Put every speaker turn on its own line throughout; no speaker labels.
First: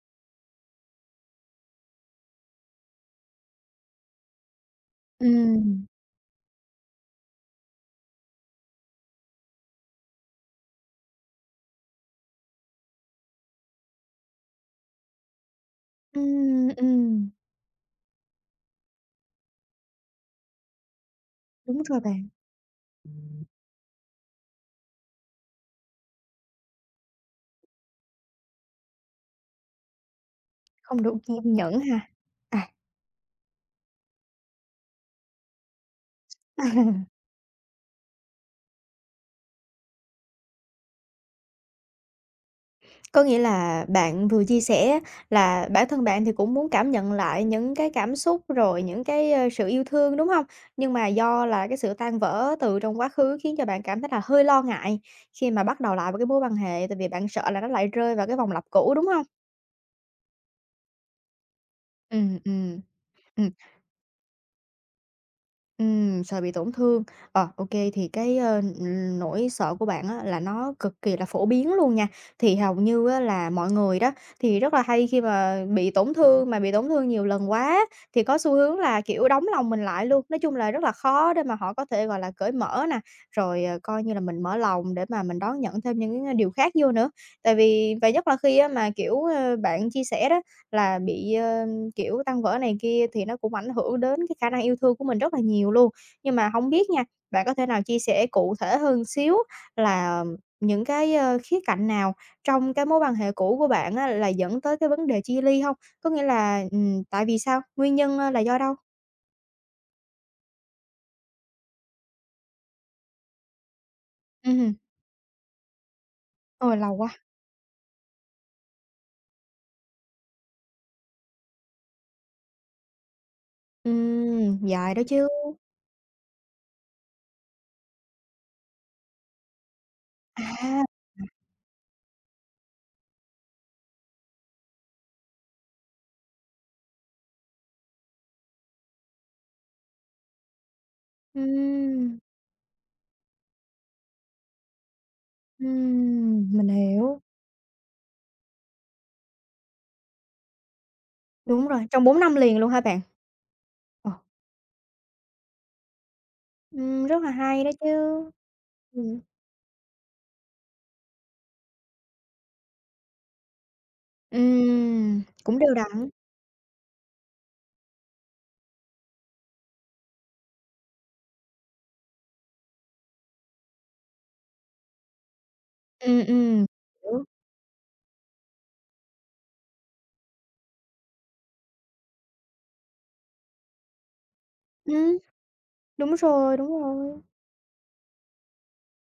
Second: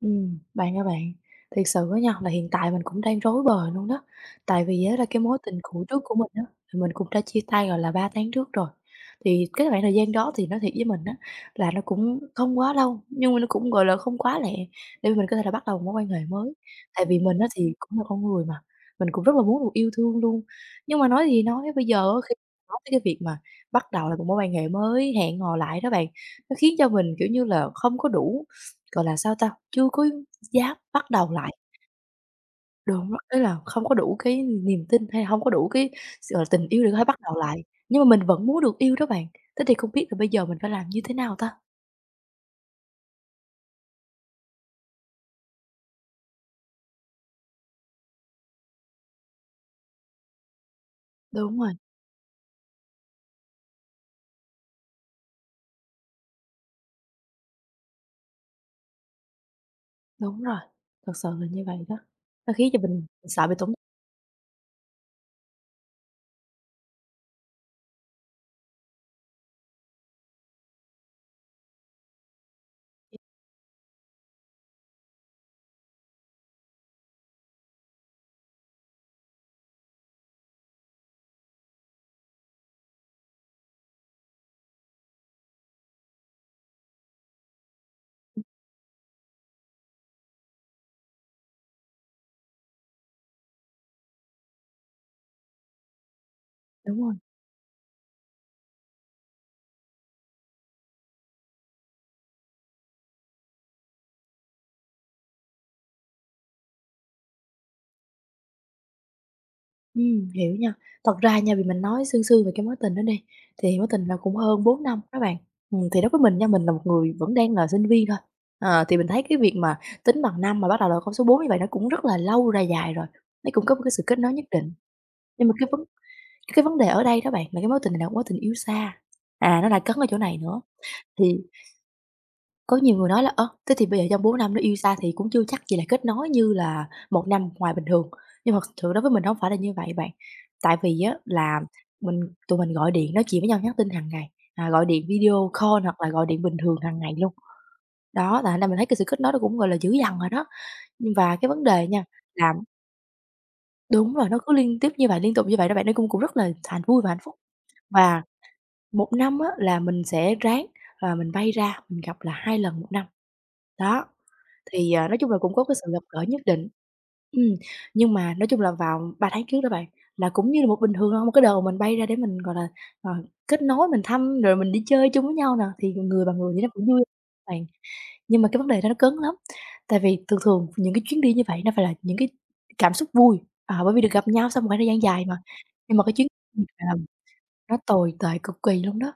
Ừm, bạn ơi bạn, thiệt sự á nha là hiện tại mình cũng đang rối bời luôn đó. Tại vì á là cái mối tình cũ
Ừm.
trước của mình á, thì mình cũng đã chia tay, gọi là, 3 tháng trước rồi. Thì cái khoảng thời gian đó thì nói thiệt với mình á là nó cũng không quá lâu, nhưng mà nó cũng, gọi là, không quá lẹ, để mà mình có thể là bắt đầu mối quan hệ mới.
Ừm,
Tại vì
ừm.
mình á thì cũng là con người mà, mình cũng rất là muốn được yêu thương luôn. Nhưng mà nói gì nói,
Đúng
bây giờ
rồi
á
bạn.
khi nói tới cái việc mà bắt đầu lại một mối quan hệ mới, hẹn hò lại đó bạn, nó khiến cho mình, kiểu như là, không có đủ, gọi là, sao ta? Chưa có dám
Không
bắt
đủ
đầu
kiên
lại.
nhẫn ha. À.
Đúng rồi, ý là không có đủ cái niềm tin hay hông có đủ cái s tình yêu để có thể bắt đầu lại. Nhưng mà mình vẫn muốn được yêu đó bạn, thế thì không biết là bây giờ mình phải làm như thế nào ta?
Có nghĩa là bạn vừa chia sẻ á là bản thân bạn thì cũng muốn cảm nhận lại những cái cảm xúc, rồi những cái, a, sự yêu thương, đúng hông? Nhưng mà do
Đúng
là
rồi.
cái sự tan vỡ từ trong quá khứ khiến cho bạn cảm thấy là hơi lo ngại khi mà bắt đầu lại vào cái mối quan hệ, tại vì bạn sợ là nó lại rơi vào cái vòng lặp cũ, đúng hông?
Đúng rồi, thực sự là như vậy đó.
Ừm,
Nó khiến cho
ừm.
mình mình sợ
Ừm.
bị tổn
Ừm, sợ bị tổn thương. Ờ, ô kê, thì cái, ơ, ừm, nỗi sợ của bạn á là nó cực kỳ là phổ biến luôn nha. Thì hầu như á là mọi người đó thì rất là hay khi mà bị tổn thương, mà bị tổn thương nhiều lần quá á, thì có xu hướng là, kiểu, đóng lòng mình lại luôn. Nói chung là rất là khó để mà họ có thể, gọi là, cởi mở nè, rồi, ờ, coi như là mình mở lòng để mà mình đón nhận thêm những, a, điều khác vô nữa. Tại vì và nhất là
Ừ.
khi á mà, kiểu, ơ, bạn chia sẻ đó, là bị, ơm, kiểu, tan vỡ này kia thì nó cũng ảnh hưởng đến cái khả năng yêu thương của mình rất là nhiều luôn. Nhưng mà hổng biết
Đúng
nha,
rồi.
bạn có thể nào chia sẻ cụ thể hơn một xíu là những cái, ơ, khía cạnh nào trong cái mối quan hệ cũ của bạn á là dẫn tới cái vấn đề chia ly hông? Có nghĩa là, ừm, tại vì sao? Nguyên nhân, a, là do đâu?
Ừm, hiểu nha. Thật ra nha, vì mình nói sương sương về cái mối tình đó đi, thì mối tình là cũng
Ừm
hơn
hừm.
4 năm á bạn. Ừm, thì đối với mình nha, mình là
Ôi,
một
lâu
người
quá!
vẫn đang là sinh viên thôi, ờ, thì mình thấy cái việc mà tính bằng năm, mà bắt đầu là con số 4 như vậy, nó cũng rất là lâu, là dài rồi. Nấy cũng có một cái sự kết nối nhất
Ừm,
định.
dài đó chứ!
Nhưng mà cái vấn cái vấn đề ở đây đó bạn là cái mối tình này nè, mối tình yêu xa, à, nó lại cấn ở chỗ này nữa.
À!
Thì, có nhiều người nói là "Ơ, thế thì bây giờ trong 4 năm đó yêu xa thì cũng chưa chắc gì là kết nối như là 1 năm ngoài bình thường." Nhưng mà thực sự đối với mình, nó hổng phải là như vậy bạn. Tại vì á là
Ừm.
mình tụi mình gọi điện nói chuyện với nhau, nhắn tin hằng ngày, à, gọi điện video call hoặc là gọi điện
Ừm,
bình
mình
thường hằng ngày
hiểu.
luôn. Đó, là thành ra mình thấy cái sự kết nối nó cũng gọi là dữ dằn rồi đó. Nhưng và cái vấn
Đúng
đề
rồi,
nha
trong 4 năm
là
liền luôn hả bạn? Ờ.
đúng rồi, nó cứ liên tiếp như vậy, liên tục như vậy đó bạn, nó cung cũng rất là thà vui
Ừm,
và hạnh
rất là
phúc.
hay đó chứ!
Và, 1
Ừm.
năm á là mình sẽ ráng, à, mình bay ra, mình gặp là 2 lần 1 năm, đó. Thì, à, nói
Ừm,
chung là cũng
cũng
có
đều
cái sự gặp
đặn.
gỡ nhất định ừm, nhưng mà, nói chung là vào 3 tháng trước đó bạn là cũng như là một bình thường thôi, một cái đợt mình bay ra để mình, gọi là, ờ, kết nối mình thăm rồi mình đi chơi chung với nhau nè thì
Ừm,
người và người vậy
ừm.
nó cũng vui
Hiểu.
bạn. Nhưng mà cái vấn đề đó nó cấn lắm. Tại vì thường thường những cái chuyến đi như vậy nó phải là những cái cảm xúc vui. À, bởi vì được gặp nhau sau một khoảng thời gian
Ừm.
dài mà. Nhưng mà cái
Đúng
chuyến
rồi, đúng
[unintelligible]
rồi.
nó tồi tệ cực kỳ luôn đó!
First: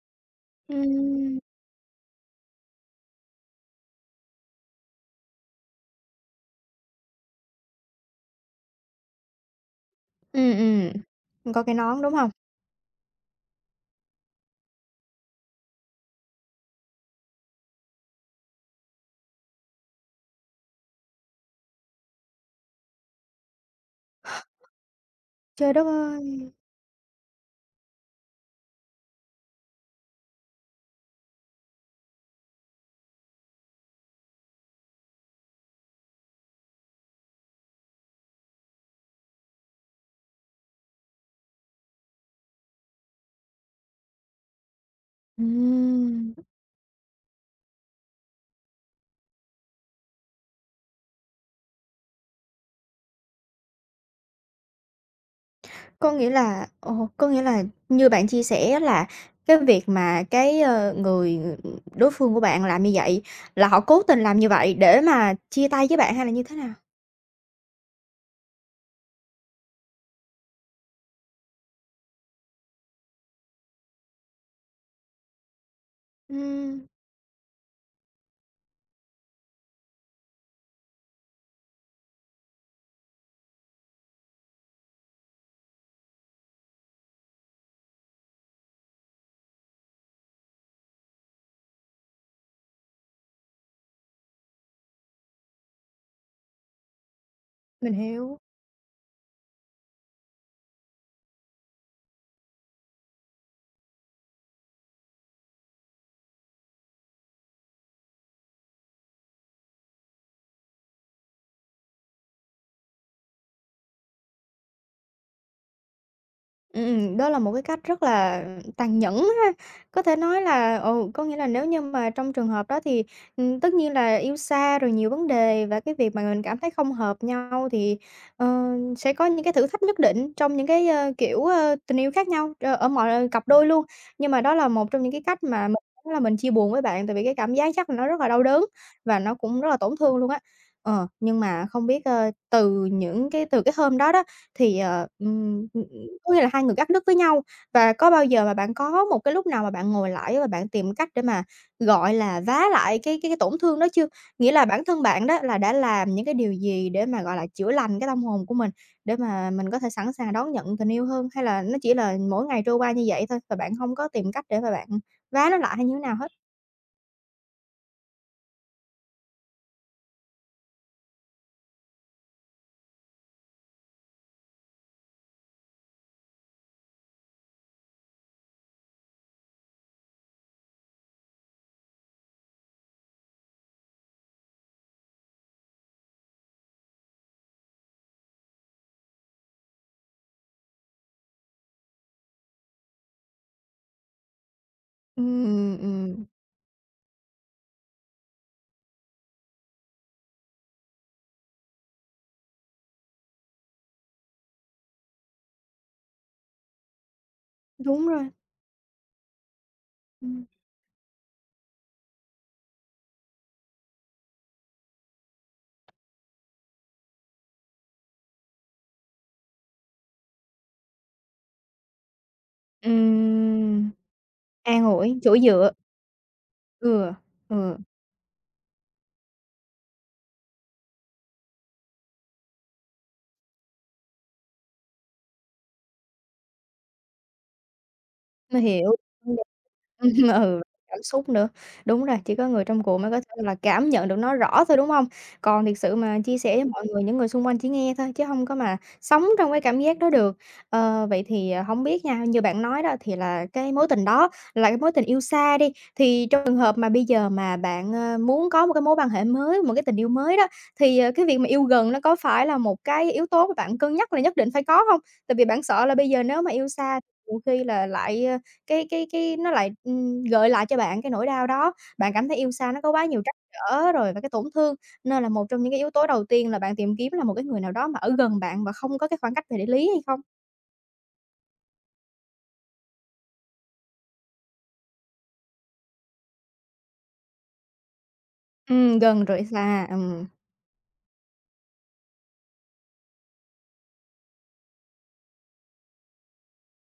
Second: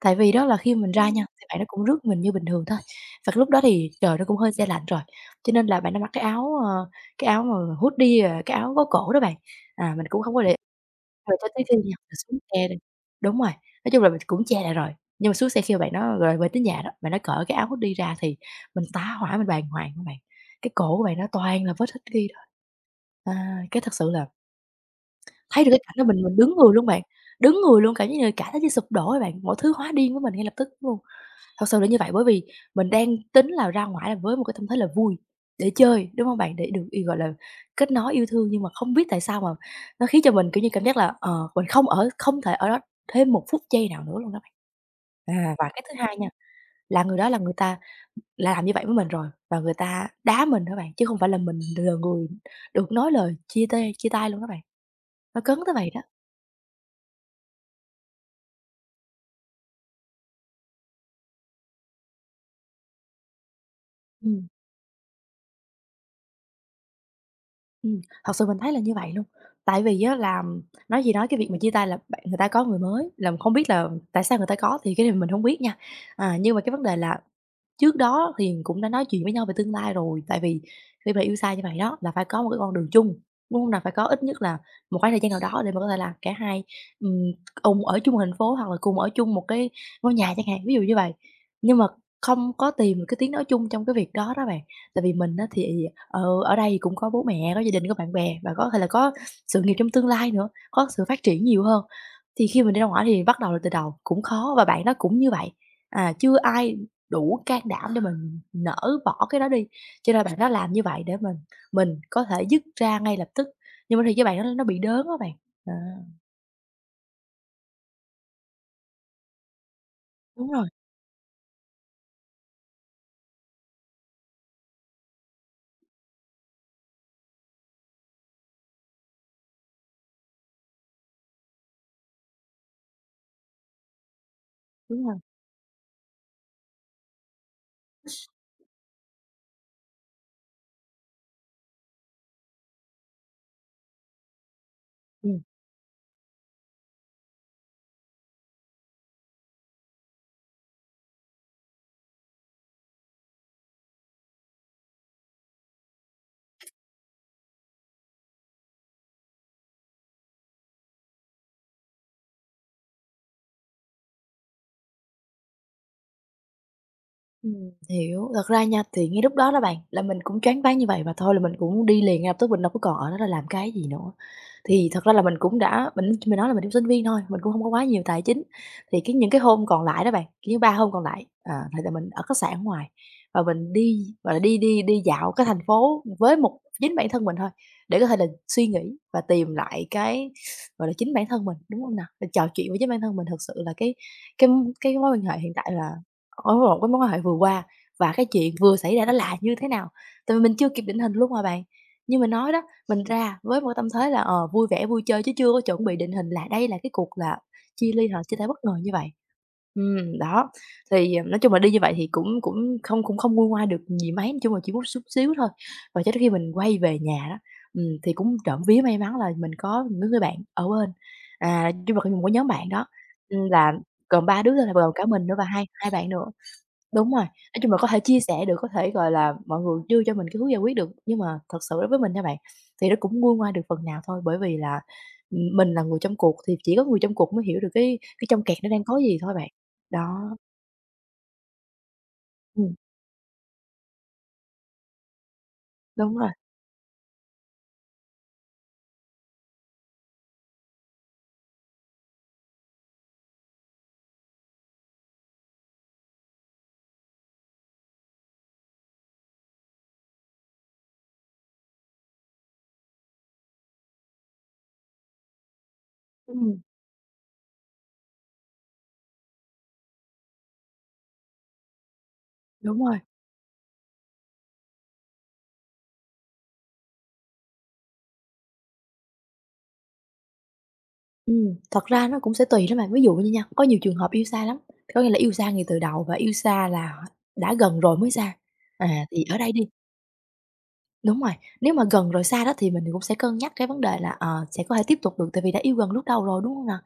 Tại vì đó là khi mà mình ra nha,
Ừm.
thì bạn đó cũng rước mình như bình thường thôi và cái lúc đó thì trời nó cũng hơi se lạnh rồi, cho nên là bạn đó mặc cái áo à, cái áo mờ hoodie, à, cái áo có cổ đó bạn. À, mình cũng hông có để
Ừm,
rồi cho
ừm.
tới
Có
khi
cái
nha,
nón, đúng
mình
hông?
xuống xe đi đúng rồi, nói chung là mình cũng che lại rồi, nhưng mà xuống xe khi mà bạn đó rồi về tới nhà đó, bạn đó cởi cái áo hoodie ra thì mình tá hỏa, mình bàng hoàng á bạn! Cái cổ của bạn đó toàn là vết hickey thôi. À, cái thật sự là thấy được
Trời
cái
đất
cảnh đó mình mình
ơi!
đứng người luôn bạn, đứng người luôn cảm giác như là cả thế giới như sụp đổ ấy bạn, mọi thứ hóa điên với mình ngay lập tức luôn! Thật sự là như vậy. Bởi vì mình đang tính là ra ngoải là với một cái tâm thế là vui để chơi, đúng hông bạn? Để được y gọi là, kết nối yêu thương nhưng mà không biết tại sao mà nó khiến cho mình, kiểu như, cảm giác là, ờ, mình không ở, không thể ở đó thêm một phút giây nào nữa luôn á bạn. À, và cái thứ 2 nha,
Ừm.
là người đó là người ta làm như vậy với mình rồi và người ta đá mình đó bạn, chứ không phải là mình là người được nói lời chia tay chia tay luôn đó bạn. Nó cấn tới vậy đó.
Có nghĩa là ờ, có nghĩa là như bạn chia sẻ là cái việc mà cái, ờ, người đối phương của bạn làm như vậy là họ cố tình làm
Ừm.
như vậy để mà chia tay với bạn hay là như thế nào?
Ừm, thật sự mình thấy là như vậy luôn. Tại vì á là nói gì nói cái việc mà chia tay là bạn người ta có người mới, là mình hông biết là tại sao người ta có? Thì cái này mình hông biết nha. À, nhưng mà cái vấn
Ừm.
đề là trước đó thì mình cũng đã nói chuyện với nhau về tương lai rồi, tại vì khi mà yêu xa như vậy đó là phải có một cái con đường chung, đúng hông nè? Phải có ít nhất là một khoảng thời gian nào đó để mà có thể là cả hai, ừm, cùng ở chung một thành phố hoặc là cùng ở chung một cái ngôi nhà chẳng hạn, ví dụ như vậy. Nhưng mà không có tìm được cái tiếng nói chung trong cái việc đó đó bạn. Tại vì mình á thì, ờ, ở đây thì cũng có bố mẹ, có gia đình,
Mình
có bạn
hiểu.
bè và có thể là có sự nghiệp trong tương lai nữa, có sự phát triển nhiều hơn. Thì khi mình đi ra ngoải thì bắt đầu lại từ đầu, cũng khó và bạn đó cũng như vậy. À, chưa ai đủ can đảm để mà mình nỡ bỏ cái đó đi. Cho nên bạn đó làm như vậy để mình mình có thể dứt ra ngay lập tức, nhưng mà thiệt với bạn đó nó bị đớn á bạn. Ờ.
Ừm, ừm. Đó là một cái cách rất là tàn nhẫn ha, có thể nói
Đúng rồi.
là ừ, có nghĩa là nếu như mà trong trường hợp đó thì, ừm, tất nhiên là yêu xa rồi nhiều vấn đề và cái việc mà mình cảm thấy không hợp nhau thì, ờ, sẽ có những cái thử thách nhất định trong những cái, ơ, kiểu, ơ, tình yêu khác nhau, ơ, ở mọi cặp đôi luôn. Nhưng mà đó là một trong
Đúng
những
rồi.
cái cách mà mình đúng là mình chia buồn với bạn, tại vì cái cảm giác chắc là nó rất là đau đớn, và nó cũng rất là tổn thương luôn á. Ờ, nhưng mà không biết, ơ, từ những cái từ cái hôm đó đó thì, ờ,
Ừm.
ừm, ừm, ừm, có nghĩa là hai người cắt đứt với nhau và có bao giờ mà bạn có một cái lúc nào mà bạn ngồi lại và bạn tìm cách để mà, gọi là, vá lại cái cái cái tổn thương đó chưa? Nghĩa là bản thân bạn đó là đã làm những cái điều gì để mà, gọi là, chữa lành cái tâm hồn của mình? Để mà mình có thể sẵn sàng đón nhận tình yêu hơn, hay là nó chỉ là mỗi ngày trôi qua như vậy thôi và bạn hông có tìm cách để mà bạn vá nó lại hay như thế nào hết?
Ừm, hiểu. Thật ra nha, thì ngay lúc đó đó bạn là mình cũng choáng váng như vậy và thôi là mình cũng đi liền ngay lập tức, mình đâu có còn ở đó đó làm cái gì nữa. Thì thật ra là mình cũng đã mình nói là mình cũng sinh viên thôi, mình cũng hông có quá nhiều tài chính, thì cái những cái hôm còn lại đó bạn, kiểu như 3 hôm còn lại, ờ, thì là mình ở khách sạn ở ngoài và mình đi, gọi là, đi đi đi dạo cái thành phố với một chính bản thân mình thôi để có thể là suy nghĩ và tìm lại cái, gọi là, chính bản thân mình, đúng hông nào? Được trò chuyện với chính bản thân mình. Thực sự là cái cái, ưm, cái mối quan
Ưm,
hệ hiện tại
ừm,
là
ừm.
á, lộn, cái mối quan hệ vừa qua và cái chuyện vừa xảy ra nó là như thế nào? Tại vì mình chưa kịp định hình luôn mà bạn. Như mình nói đó, mình ra với một cái tâm thế là "Ờ, vui vẻ, vui chơi.", chứ chưa có chuẩn bị định hình là đây là cái cuộc là chia
Đúng
ly hoặc là
rồi.
chia tay bất ngờ như vậy. Ừm,
Ừm.
đó, thì, ờ nói chung là đi như vậy thì cũng cũng không cũng không nguôi ngoai được gì mấy. Chung là chỉ mút xúc xíu thôi và cho đến khi mình quay về nhà đó, ừm, thì cũng trộm vía may mắn là mình có mấy đứa ng bạn ở bên. À, chung là cái một cái nhóm bạn đó, ừm, là
Ừm.
gồm 3 đứa thôi bao
An
gồm cả
ủi,
mình nữa
chỗ
và hai
dựa.
hai bạn nữa đúng
Ừ.
rồi, nói chung là
Ừ.
có thể chia sẻ được, có thể, gọi là, mọi người đưa cho mình cái hướng giải quyết được. Nhưng mà thật sự đối với mình nha bạn, thì nó cũng nguôi ngoai được phần nào thôi, bởi vì là, ừm, mình là người trong cuộc thì chỉ có người trong cuộc mới hiểu được cái cái trong kẹt
Mình
nó đang
hiểu.
có gì thôi
[unintelligible]
bạn.
Ừm,
Đó.
ừ, cảm xúc nữa. Đúng rồi, chỉ có người
Ừm.
trong cuộc mới có thể là cảm nhận được nó rõ thôi, đúng hông? Còn thiệt sự
Đúng
mà
rồi.
chia sẻ với mọi người, những người xung quanh chỉ nghe thôi, chứ hông có mà sống trong cái cảm giác đó được. Ờ, vậy thì, hổng biết nha, như bạn nói đó thì là cái mối tình đó là cái mối tình yêu xa đi, thì trong trường hợp mà bây giờ mà bạn, ơ, muốn có một cái mối quan hệ mới, một cái tình yêu mới đó, thì, ờ, cái việc mà yêu gần, nó có phải là 1 cái yếu tố mà bạn cân nhắc là nhất định phải có hông? Tại vì bạn sợ là bây giờ nếu mà
Ừm.
yêu xa nhiều khi là lại, a cái cái cái nó lại, ừm, gợi lại cho bạn cái nỗi đau đó, bạn cảm thấy yêu xa nó
Đúng
có
rồi.
quá nhiều trắc trở rồi và cái tổn thương, nên là một trong những cái yếu tố đầu tiên là bạn tìm kiếm là một cái người nào đó mà ở gần bạn và không có cái khoảng cách về địa lý hay không?
Ừm, thật ra nó cũng sẽ tùy đó bạn, ví dụ như nha, có nhiều trường hợp yêu xa lắm, có nghĩa là yêu xa ngay từ đầu và yêu xa là đã gần rồi mới xa.
Ừm,
À, thì
gần
ở
rồi
đây đi
xa, ừm.
Đúng rồi, nếu mà gần rồi xa đó thì mình cũng sẽ cân nhắc cái vấn đề là, ờ, sẽ có thể tiếp tục được, tại vì đã yêu gần lúc đầu rồi, đúng hông nào?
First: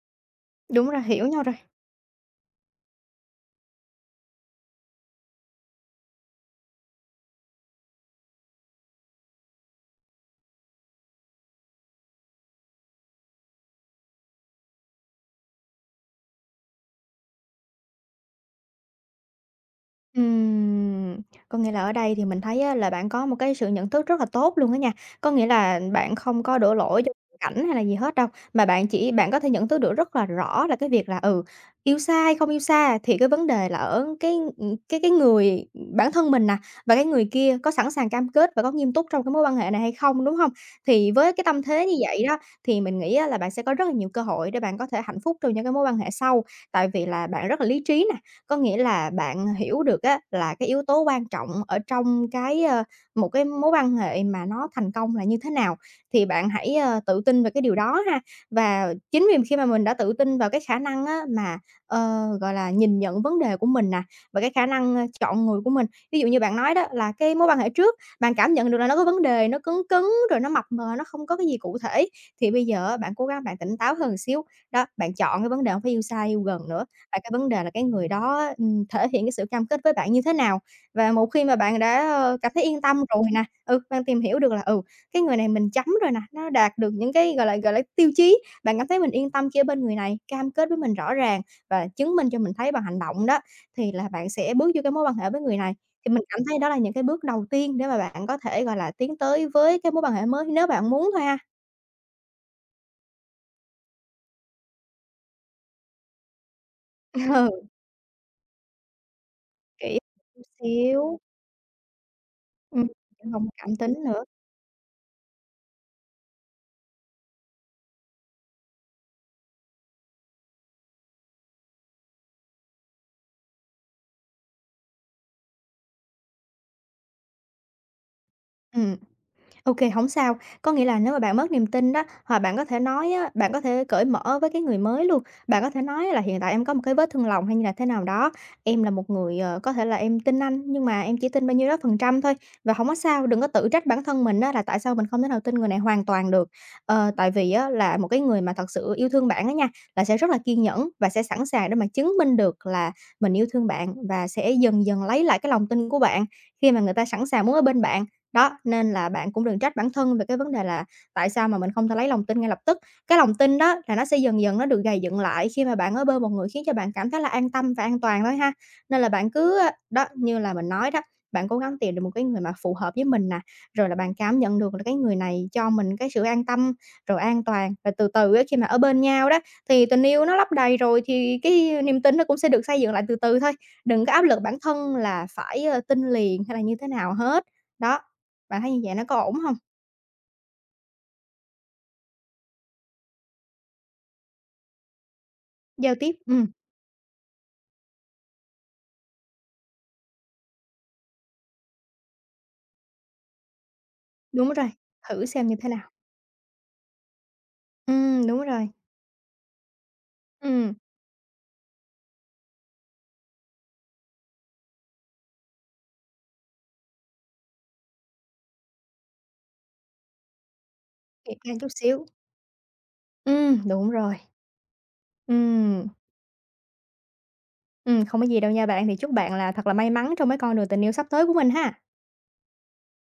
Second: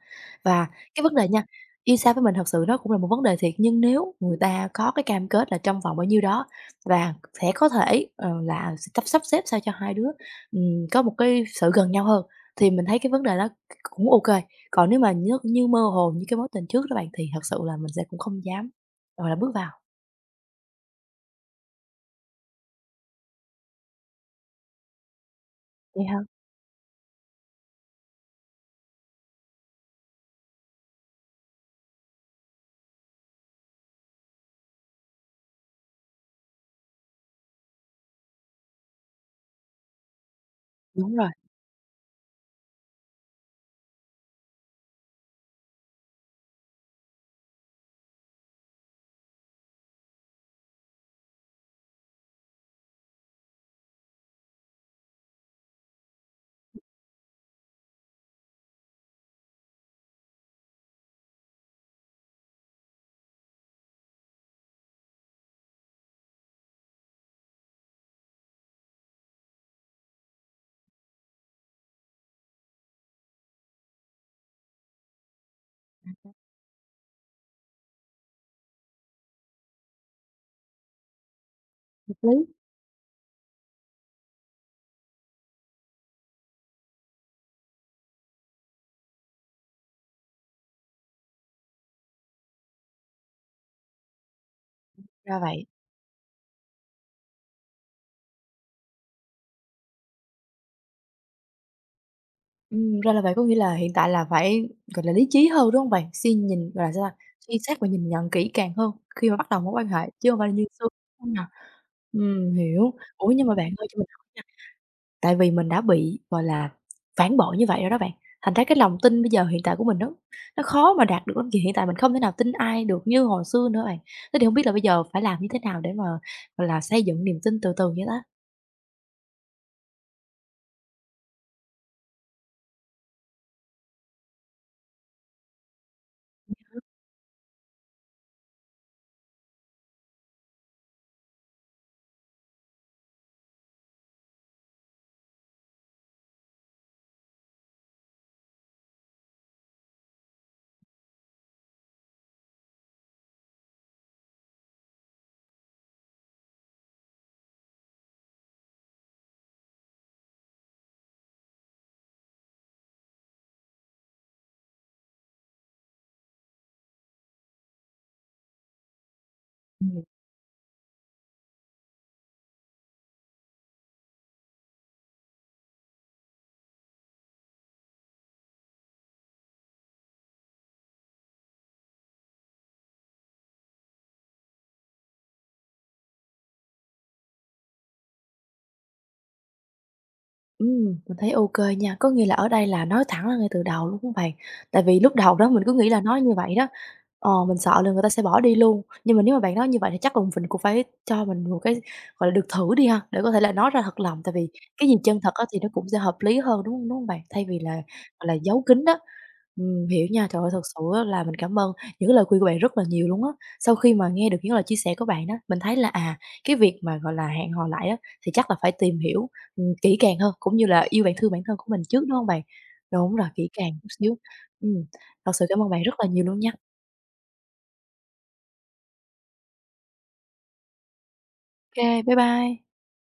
Và
Đúng rồi,
cái vấn đề
hiểu
nha,
nhau rồi.
yêu xa với mình thật sự nó cũng là một vấn đề thiệt, nhưng nếu người ta có cái cam kết là trong vòng bao nhiêu đó và sẽ có thể, ờ, là s sắp sắp xếp sao cho hai đứa, ừm, có một cái sự gần nhau hơn thì mình thấy cái vấn đề đó c cũng ô kê, còn nếu mà nh như mơ hồ như cái mối tình trước đó bạn thì thật sự là mình sẽ cũng không dám, gọi là, bước vào.
Ừm! Có nghĩa là ở đây thì mình thấy á là bạn có một cái sự nhận thức rất là tốt luôn á nha, có nghĩa là
Vậy
bạn
hả?
không có đổ lỗi cho cảnh hay là gì hết đâu, mà bạn chỉ bạn có thể nhận thức được rất là rõ là cái việc là, ừ, yêu xa hay không yêu xa thì cái vấn đề là ở cái, ừm, cái cái người ừm, bản thân mình nè, và cái người kia có sẵn sàng cam kết và có nghiêm túc trong cái mối quan hệ này hay không, đúng hông? Thì
Đúng rồi.
với cái tâm thế như vậy đó, thì mình nghĩ á là bạn sẽ có rất là nhiều cơ hội để bạn có thể hạnh phúc trong những cái mối quan hệ sau, tại vì là bạn rất là lý trí nè. Có nghĩa là bạn hiểu được á là cái yếu tố quan trọng ở trong cái, a, một cái mối quan hệ mà nó thành công là như thế nào? Thì bạn hãy, ơ, tự tin về cái điều đó ha. Và chính vì khi mà mình đã tự tin vào cái khả năng á mà, ờ, gọi là, nhìn nhận vấn đề của mình nè, và cái khả năng, a, chọn người của mình. Ví dụ như bạn nói đó là cái mối quan hệ trước bạn cảm nhận được là nó có vấn đề nó cấn cấn, rồi nó mập mờ, nó không có cái gì cụ thể thì bây giờ á bạn cố gắng bạn tỉnh táo hơn xíu. Đó, bạn chọn cái vấn đề hông phải yêu xa
Ừm.
yêu gần nữa, và cái vấn đề là cái người đó á, ừm, thể hiện cái sự cam kết với bạn như thế nào. Và một khi mà bạn đã,
Hợp
ơ, cảm
lý.
thấy yên tâm rồi nè, ừ, bạn tìm hiểu được là, ừ, cái người này mình chấm rồi nè, nó đạt được những cái, gọi là, gọi là, tiêu chí. Bạn cảm thấy mình yên tâm khi ở bên người này, cam kết với mình rõ ràng và chứng minh cho mình thấy bằng hành động đó, thì là bạn sẽ bước vô cái mối quan hệ
Ra
với người
vậy.
này. Thì mình cảm thấy đó là những cái bước đầu tiên để mà bạn có thể, gọi là, tiến tới với cái mối quan hệ mới nếu bạn muốn thôi ha.
Ừm, ra là vậy, có nghĩa là hiện tại là phải, gọi là, lý trí hơn, đúng hông bạn? Xuyên nhìn, gọi là sao ta, suy
Ừ.
xét và nhìn nhận kỹ càng hơn khi mà bắt đầu mối quan
Kỹ
hệ, chứ hông
chút
phải như xưa,
xíu.
hông nhỉ? Ừm,
Ừm,
hiểu. Ủa,
chứ hông
nhưng
có
mà bạn
cảm
ơi
tính
cho mình
nữa.
hỏi nha, tại vì mình đã bị, gọi là, phản bội như vậy rồi đó bạn, thành ra cái lòng tin bây giờ hiện tại của mình nó nó khó mà đạt được lắm, vì hiện tại mình không thể nào tin ai được như hồi xưa nữa rồi. Thế thì hông biết là bây giờ phải làm như thế nào để mà, gọi là, xây dựng niềm tin từ từ vậy ta?
Ừm. Ô kê, hổng sao, có nghĩa là nếu mà bạn mất niềm tin đó hoặc bạn có thể nói á, bạn có thể cởi mở với cái người mới luôn, bạn có thể nói là hiện tại em có một
[unintelligible]
cái vết thương lòng hay như là thế nào đó, em là một người, ờ, có thể là em tin anh nhưng mà em chỉ tin bao nhiêu đó phần trăm thôi. Và hổng có sao, đừng có tự trách bản thân mình á là tại sao mình không thể nào tin người này hoàn toàn được. Ờ, tại vì á là một cái người mà thật sự yêu thương bạn á nha, là sẽ rất là kiên nhẫn và sẽ sẵn sàng để mà chứng minh được là mình yêu thương bạn và sẽ dần dần lấy lại cái lòng tin của bạn, khi mà người ta sẵn sàng muốn ở bên bạn. Đó, nên là bạn cũng đừng trách bản thân về cái vấn đề là tại sao mà mình không thể lấy lòng tin ngay lập tức. Cái lòng tin đó là nó sẽ dần dần nó được gầy dựng lại khi mà bạn ở bên một người khiến cho bạn cảm thấy là an tâm và an toàn thôi ha. Nên là bạn cứ, a,
Ừm.
đó, như là mình nói đó, bạn cố gắng tìm được một cái người mà phù hợp với mình nè, rồi là bạn cảm nhận được là cái người này cho mình cái sự an tâm, rồi an toàn, rồi từ từ á khi mà ở bên nhau đó, thì tình yêu nó lấp đầy rồi thì cái niềm tin nó cũng sẽ được xây dựng lại từ từ thôi. Đừng có áp lực bản thân là phải, ờ, tin liền hay là như thế nào hết. Đó, bạn thấy như vậy nó có ổn hông?
Ừm, mình thấy ô kê nha, có nghĩa là ở đây là nói thẳng ra ngay từ đầu, đúng hông bạn? Tại vì lúc đầu đó mình cứ nghĩ
Giao
là
tiếp,
nói như
ừm.
vậy đó, ờ, mình sợ là người ta sẽ bỏ đi luôn, nhưng mà nếu mà bạn nói như vậy thì chắc cùng cũng phải cho mình một cái, gọi là, được thử đi ha, để có thể là nói ra thật lòng, tại vì
Đúng rồi,
cái gì chân
thử
thật á
xem như
thì nó
thế
cũng
nào.
sẽ hợp lý hơn, đúng hông, đúng hông bạn? Thay vì là, gọi
Ừm,
là,
đúng
giấu
rồi.
kín đó. Ừm, hiểu nha, trời ơi thật
Ừm.
sự á là mình cảm ơn những cái lời khuyên của bạn rất là nhiều luôn á. Sau khi mà nghe được những lời chia sẻ của bạn á, mình thấy là, à, cái việc mà, gọi là, hẹn hò lại á thì chắc là phải tìm hiểu, ừm, kỹ càng hơn cũng như là yêu bản thương
Kỹ
bản thân
càng
của
chút
mình trước,
xíu.
đúng hông bạn? Đúng rồi, kỹ
Ừm,
càng chút
đúng rồi.
xíu. Ừm, thật sự cảm ơn bạn
Ừm.
rất là nhiều luôn nha.
Ừm, không có gì đâu nha bạn, thì chúc bạn là thật là may mắn trong cái con đường tình yêu sắp tới của mình ha!
Kê, bye bye.